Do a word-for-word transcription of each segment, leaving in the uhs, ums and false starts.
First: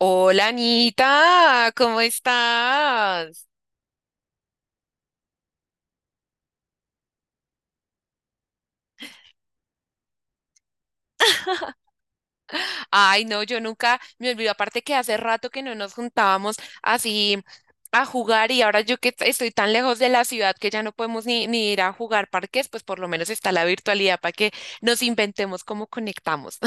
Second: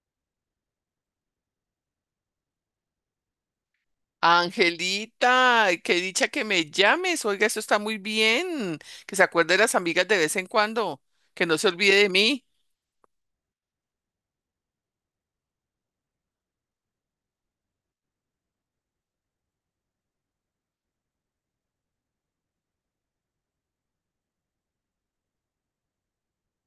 Hola Anita, ¿cómo estás? Angelita, qué dicha que me llames. Oiga, eso está muy bien. Que se acuerde de las amigas de vez en cuando. Que no se olvide de mí. Ay, no, yo nunca me olvido, aparte que hace rato que no nos juntábamos así a jugar, y ahora yo que t- estoy tan lejos de la ciudad que ya no podemos ni, ni ir a jugar parques, pues por lo menos está la virtualidad para que nos inventemos cómo conectamos.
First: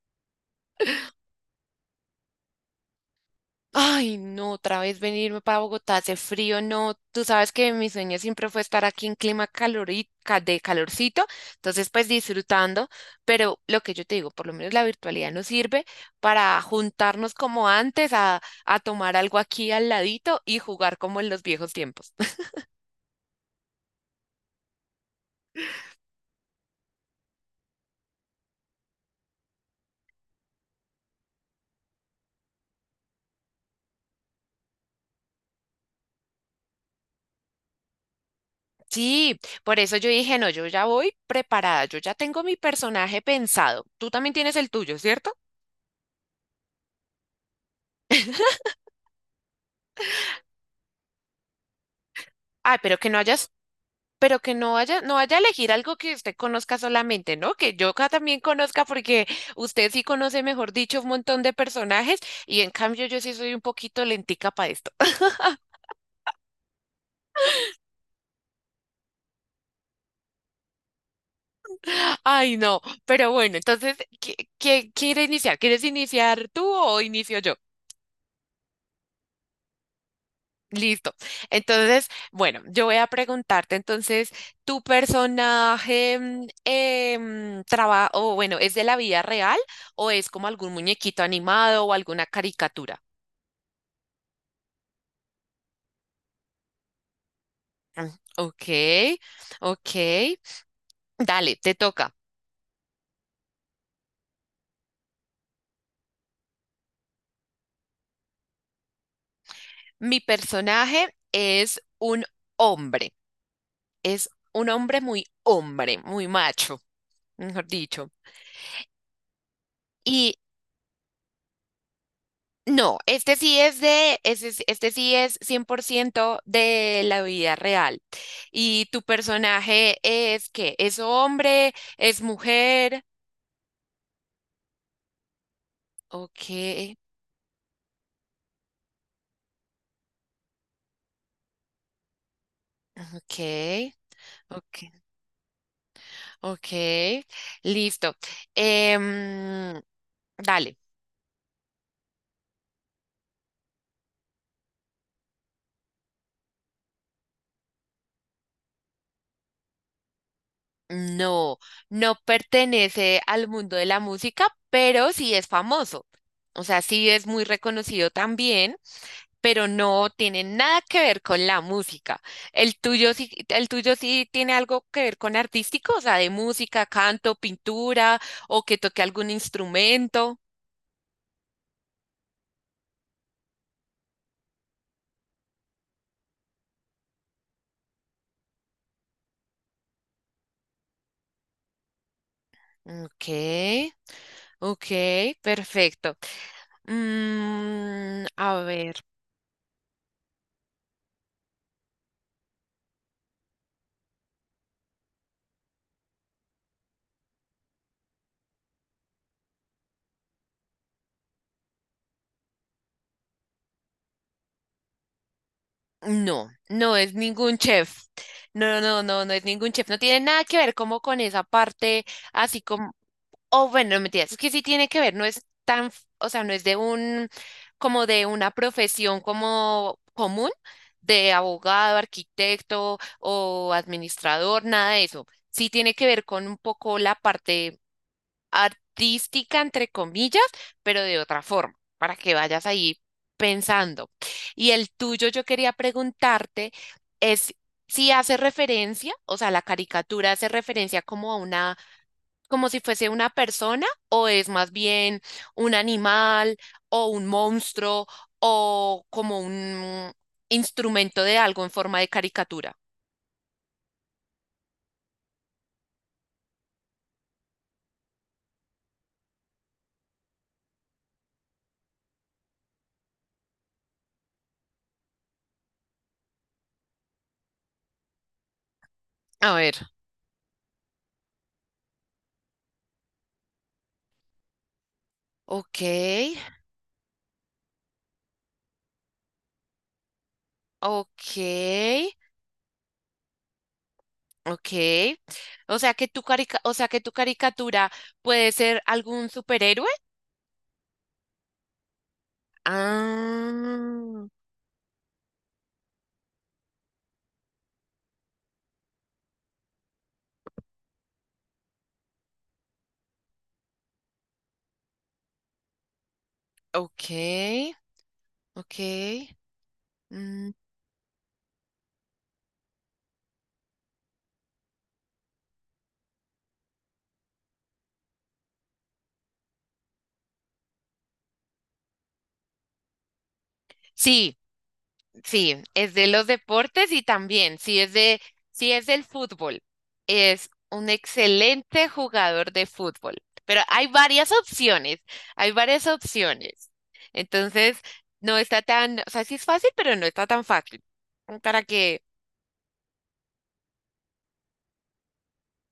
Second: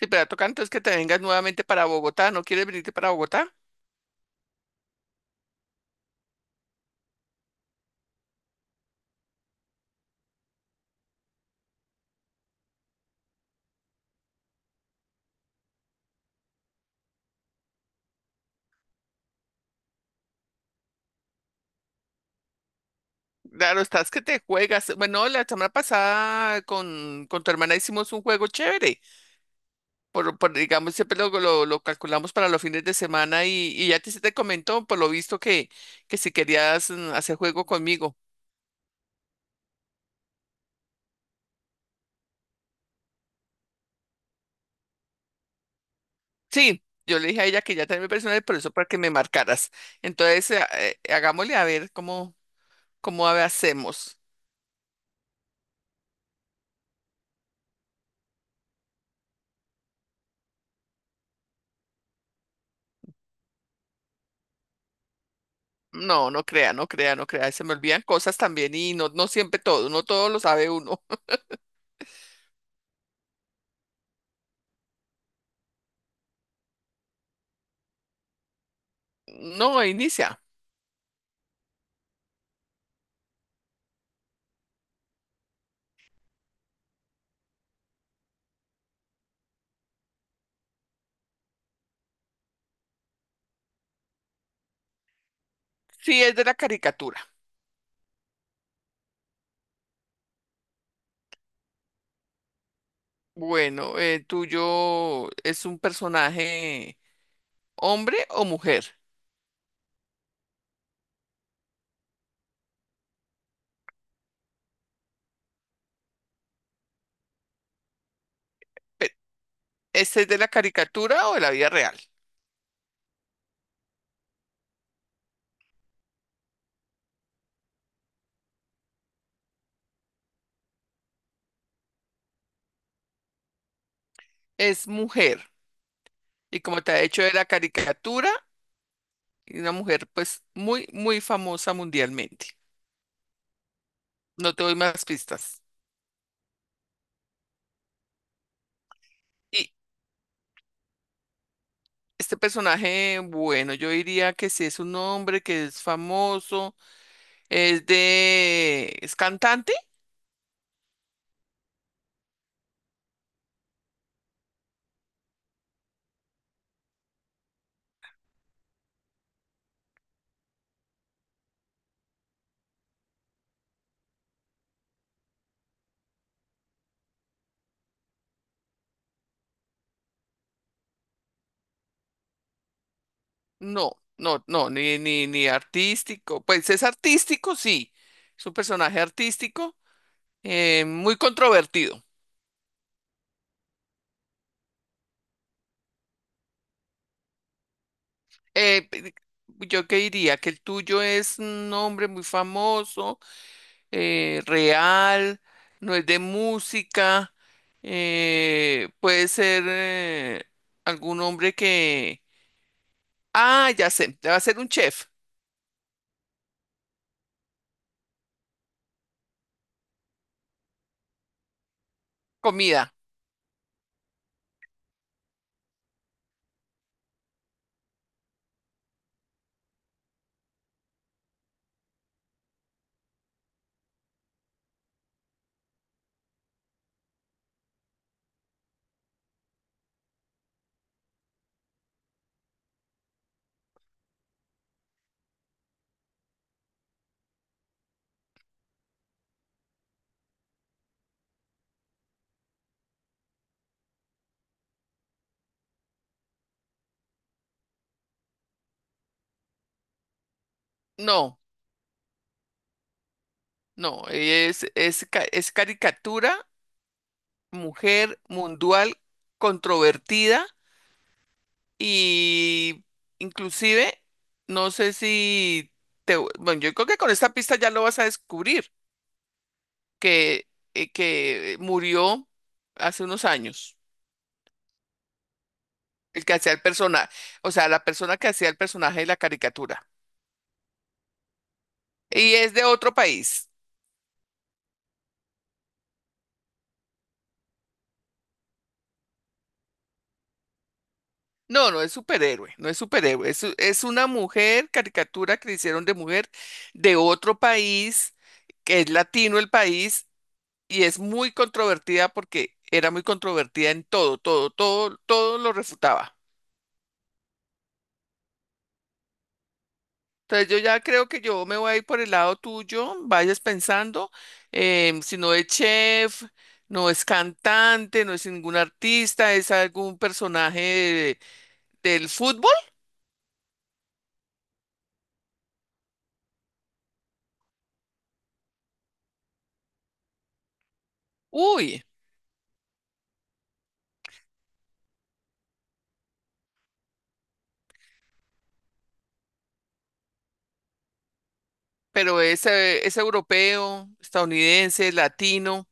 Si te va a tocar, entonces que te vengas nuevamente para Bogotá. ¿No quieres venirte para Bogotá? Ay, no, otra vez venirme para Bogotá, hace frío, no. Tú sabes que mi sueño siempre fue estar aquí en clima calorica, de calorcito, entonces pues disfrutando, pero lo que yo te digo, por lo menos la virtualidad nos sirve para juntarnos como antes a, a tomar algo aquí al ladito y jugar como en los viejos tiempos. Claro, estás que te juegas. Bueno, la semana pasada con, con tu hermana hicimos un juego chévere. Por, por, digamos, siempre lo, lo, lo calculamos para los fines de semana y, y ya te, se te comentó, por lo visto, que, que si querías mm, hacer juego conmigo. Sí, por eso yo dije, no, yo ya voy preparada, yo ya tengo mi personaje pensado. Tú también tienes el tuyo, ¿cierto? Sí, yo le dije a ella que ya tenía mi personal, por eso para que me marcaras. Entonces, eh, eh, eh, hagámosle a ver cómo, Ay, pero que no cómo a- hayas, hacemos. pero que no vaya, no vaya a elegir algo que usted conozca solamente, ¿no? Que yo acá también conozca, porque usted sí conoce, mejor dicho, un montón de personajes, y en cambio yo sí soy un poquito lentica para esto. No, no crea, no crea, no crea. Se me olvidan cosas también y no, no siempre todo, no todo lo sabe uno. Ay, no, pero bueno, entonces, ¿qué, qué quiere iniciar? ¿Quieres iniciar tú o inicio yo? No, inicia. Listo. Entonces, bueno, yo voy a preguntarte, entonces, ¿tu personaje mm, em, traba- o bueno, es de la vida real o es como algún muñequito animado o alguna caricatura? Sí, es de la caricatura. Ah, ok, ok. Dale, te toca. Bueno, eh, ¿tuyo es un personaje hombre o mujer? Mi personaje es un hombre. Es un hombre muy hombre, muy macho, mejor dicho. Pe- ¿Este es Y de la caricatura o de la vida real? no, este sí es de, ese es- este sí es cien por ciento de la vida real. ¿Y tu personaje es qué? ¿Es hombre? ¿Es mujer? Es mujer. Ok, Y como te ha hecho de la caricatura, y una mujer pues muy, muy famosa mundialmente. ok, No te doy ok, más pistas. ok. Listo. Y Em, Dale. este personaje, bueno, yo diría que si es un hombre que es famoso, es de... ¿Es cantante? No, no pertenece al mundo de la música, pero sí es famoso. O sea, sí es muy reconocido también, pero no tiene nada que ver con la música. El tuyo sí, el tuyo sí tiene algo que ver con artístico, o sea, de música, canto, pintura, o que toque algún instrumento. No, no, no, ni, ni, ni artístico. Pues es artístico, sí. Es un personaje artístico, eh, muy controvertido. Ok, ok, perfecto. Mm, a Eh, ver. pe- yo que diría que el tuyo es un hombre muy famoso, eh, real, no es de música, eh, puede ser eh, algún hombre que... Ah, ya sé, va a ser un chef, No, no es ningún chef. No, no, no, no es ningún chef. No tiene nada que ver como con esa parte, así como, comida. oh, bueno, no mentiras, es que sí tiene que ver, no es tan, f- o sea, no es de un, como de una profesión como común, de abogado, arquitecto o administrador, nada de eso. Sí tiene que ver con un poco la parte artística, entre comillas, pero de otra forma, para que vayas ahí pensando. Y el tuyo, yo quería preguntarte, es si hace referencia, o sea, la caricatura hace referencia como a una, como si fuese una persona, o es más bien un animal, o un monstruo, o como un instrumento de No, algo en forma de caricatura. no, es, es, ca- es caricatura, mujer mundial, controvertida y inclusive, no sé si... Te, bueno, yo creo que con esta pista ya lo vas a descubrir, A ver, que, eh, que murió hace unos años. ok, El que hacía el personaje, o sea, la persona que hacía el personaje de la caricatura. ok, Y es de otro país. ok. O sea que tu carica, o sea que tu caricatura puede ser algún superhéroe. No, no es superhéroe, no es superhéroe. Es, u- es una Ah, mujer, caricatura que le hicieron de mujer de otro país, que es latino el país, y es muy controvertida porque era muy controvertida en todo, todo, todo, todo lo refutaba. ok, ok. Entonces Mm, yo ya creo que yo me voy a ir por el lado tuyo, vayas pensando, em, si no es chef, no es cantante, no es ningún artista, es algún personaje de- del fútbol, sí, sí, es de los deportes y también, sí es de, sí es del fútbol, es un uy, excelente jugador de fútbol. Pero hay varias opciones, hay varias opciones. Entonces, no está tan, o sea, sí es fácil, pero no está tan fácil. Para que pero es, eh, es europeo, estadounidense, latino.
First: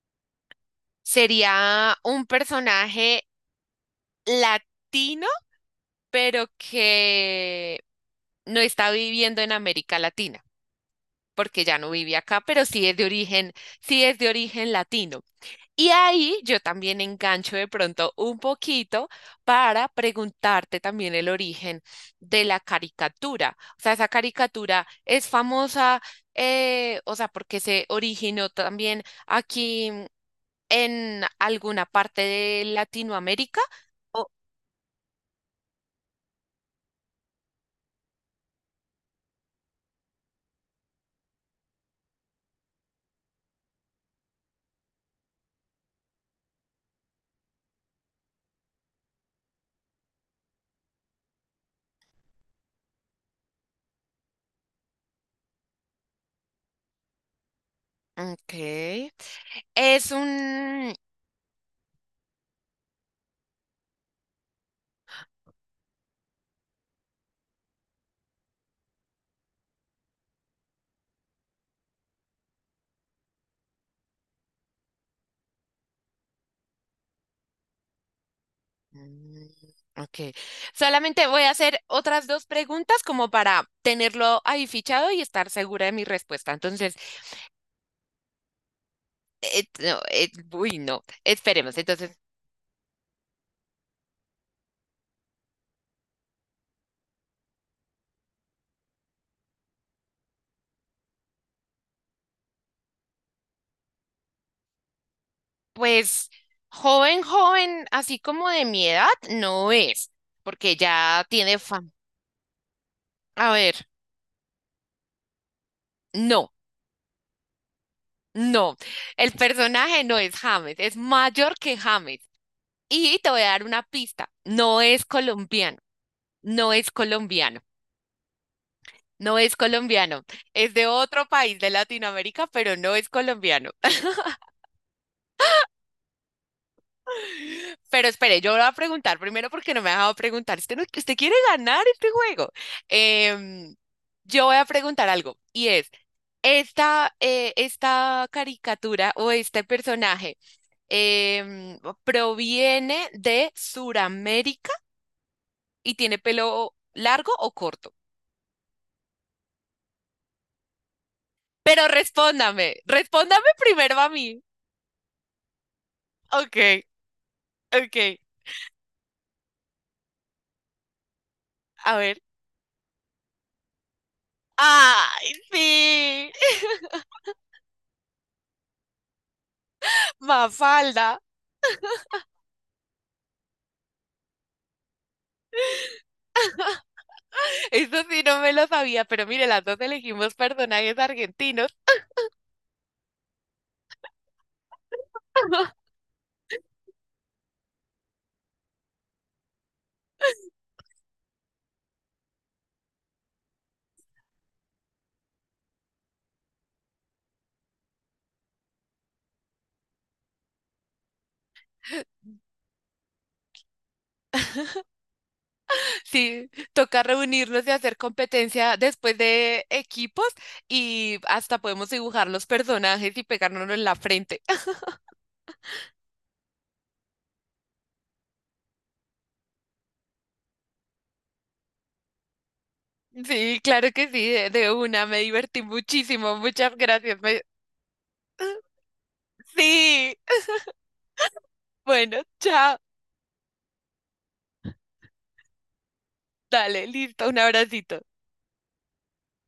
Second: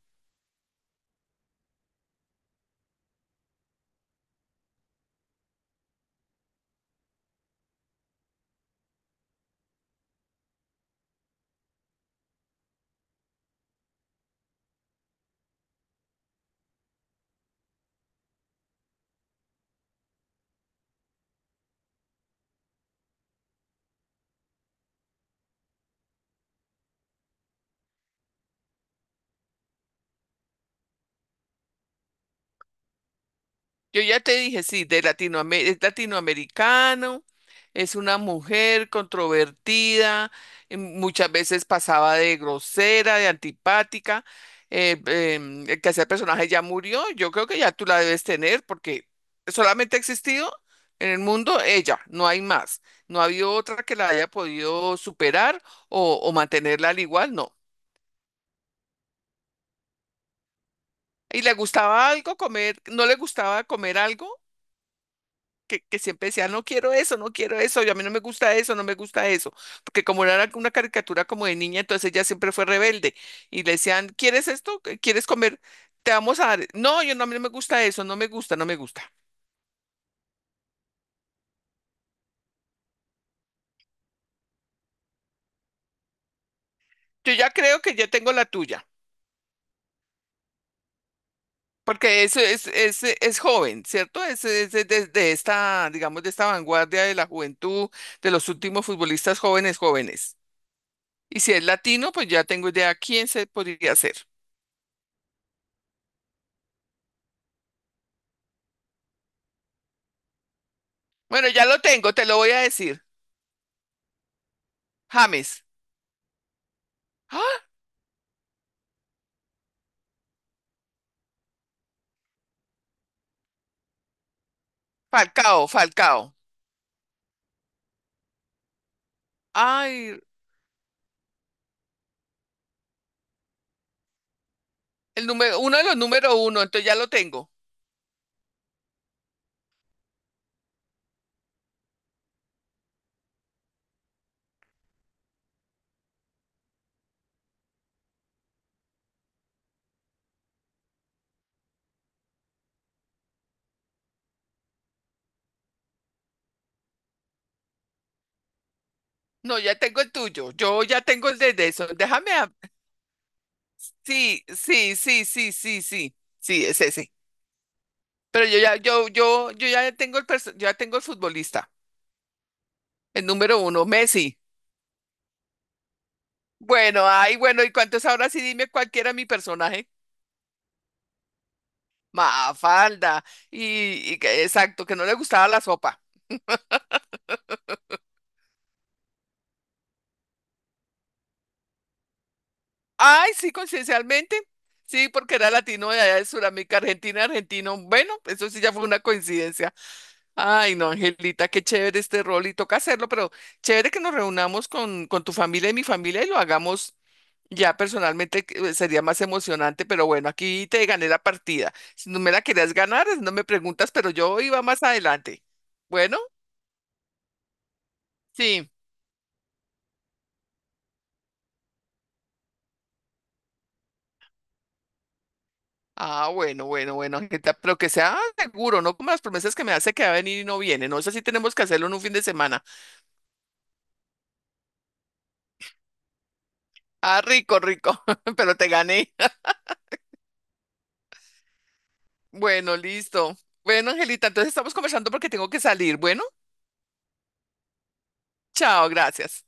sería un personaje latino, pero que no está viviendo en América Latina, porque ya no vive acá, pero sí es de origen, sí es de origen latino. Y ahí yo también engancho de pronto un poquito para preguntarte también el origen de la caricatura. O sea, esa caricatura es famosa, eh, o sea, porque se originó también aquí en alguna parte de Latinoamérica. Yo ya O- te dije, sí, de Latinoame- es latinoamericano, es una mujer controvertida, eh, muchas veces pasaba de grosera, de antipática. Eh, em, el que hacía el personaje ya murió, yo creo que ya tú la debes tener porque solamente ha existido en el mundo ella, no hay más. No ha habido otra que la haya podido superar o, o mantenerla al igual, no. ok. Es un... ¿Y le gustaba algo comer? ¿No le gustaba comer algo? que, que siempre decía, no quiero eso, no quiero eso, yo a mí no me gusta eso, no me gusta eso, porque como era una caricatura como de niña, entonces ella siempre fue rebelde y le decían, ¿quieres esto? ¿Quieres comer? Te vamos a dar, no, yo no, a mí no me gusta eso, no me gusta, no me gusta. Mm, ok. Solamente voy a hacer otras dos preguntas como para tenerlo ahí fichado y estar segura de mi respuesta. Entonces, Yo ya creo que ya tengo la tuya, eh, no, eh, uy, no, esperemos. Entonces, porque eso es, es, es joven, ¿cierto? Es, es de, de- de esta, digamos, de esta vanguardia de la juventud, de los últimos futbolistas jóvenes, jóvenes. Y si es latino, pues ya tengo idea quién se podría ser. pues joven, joven, así como de mi edad, no es, porque ya Bueno, tiene ya lo fama. tengo, te lo voy a decir. A ver, James. no, ¡Ah! no. El personaje no es James, es mayor que James. Y te voy a dar una pista, no es Falcao, colombiano, Falcao. no es colombiano. No es Ay, colombiano, es de otro país de Latinoamérica, pero no es colombiano. el número, uno de los número uno, entonces ya lo tengo. Pero espere, yo voy a preguntar primero porque no me ha dejado preguntar. Usted, no- usted quiere ganar este juego. Em, yo voy a preguntar algo y es, ¿esta, eh, esta caricatura o este personaje em, proviene de Suramérica y tiene pelo largo o corto? No, ya tengo el tuyo. Yo ya tengo el de de Pero eso. Déjame. A- respóndame, respóndame primero a mí. Sí, sí, sí, sí, sí, sí. Sí, es Ok, ese. ok, Pero yo ya, yo, yo, yo ya tengo el perso- yo ya tengo el futbolista. a ver. El número uno, Messi. ¡Ay, sí! Bueno, ay, bueno, ¿y cuántos ahora sí dime cuál era mi personaje? Mafalda. Mafalda. Y, y que- exacto, que no le gustaba la sopa. Eso sí no me lo sabía, pero mire, las dos elegimos personajes argentinos. Ay, sí, coincidencialmente. Sí, porque era latino de allá de Sudamérica, Argentina, argentino. Bueno, eso sí ya fue una coincidencia. Ay, no, Angelita, qué chévere este rol y toca hacerlo, pero chévere que nos reunamos con, con tu familia y mi familia y lo hagamos ya personalmente, que, eh, sería más emocionante, pero bueno, aquí te gané la partida. Si no me la querías ganar, no me preguntas, pero yo iba más adelante. Bueno, Sí, toca reunirnos y hacer sí. competencia después de equipos y hasta podemos dibujar los personajes y pegárnoslo en la frente. Ah, bueno, bueno, bueno, Angelita, pero que sea seguro, no como las promesas que me hace que va a venir y no viene. No sé si tenemos que hacerlo en un fin de semana. Sí, claro que sí, de, de una. Me divertí muchísimo. Muchas gracias. Ah, Me- rico, rico, pero te gané. Sí. Bueno, Bueno, chao. listo. Bueno, Angelita, entonces estamos conversando porque tengo que salir. Bueno, Dale, listo. Un abracito. chao, gracias.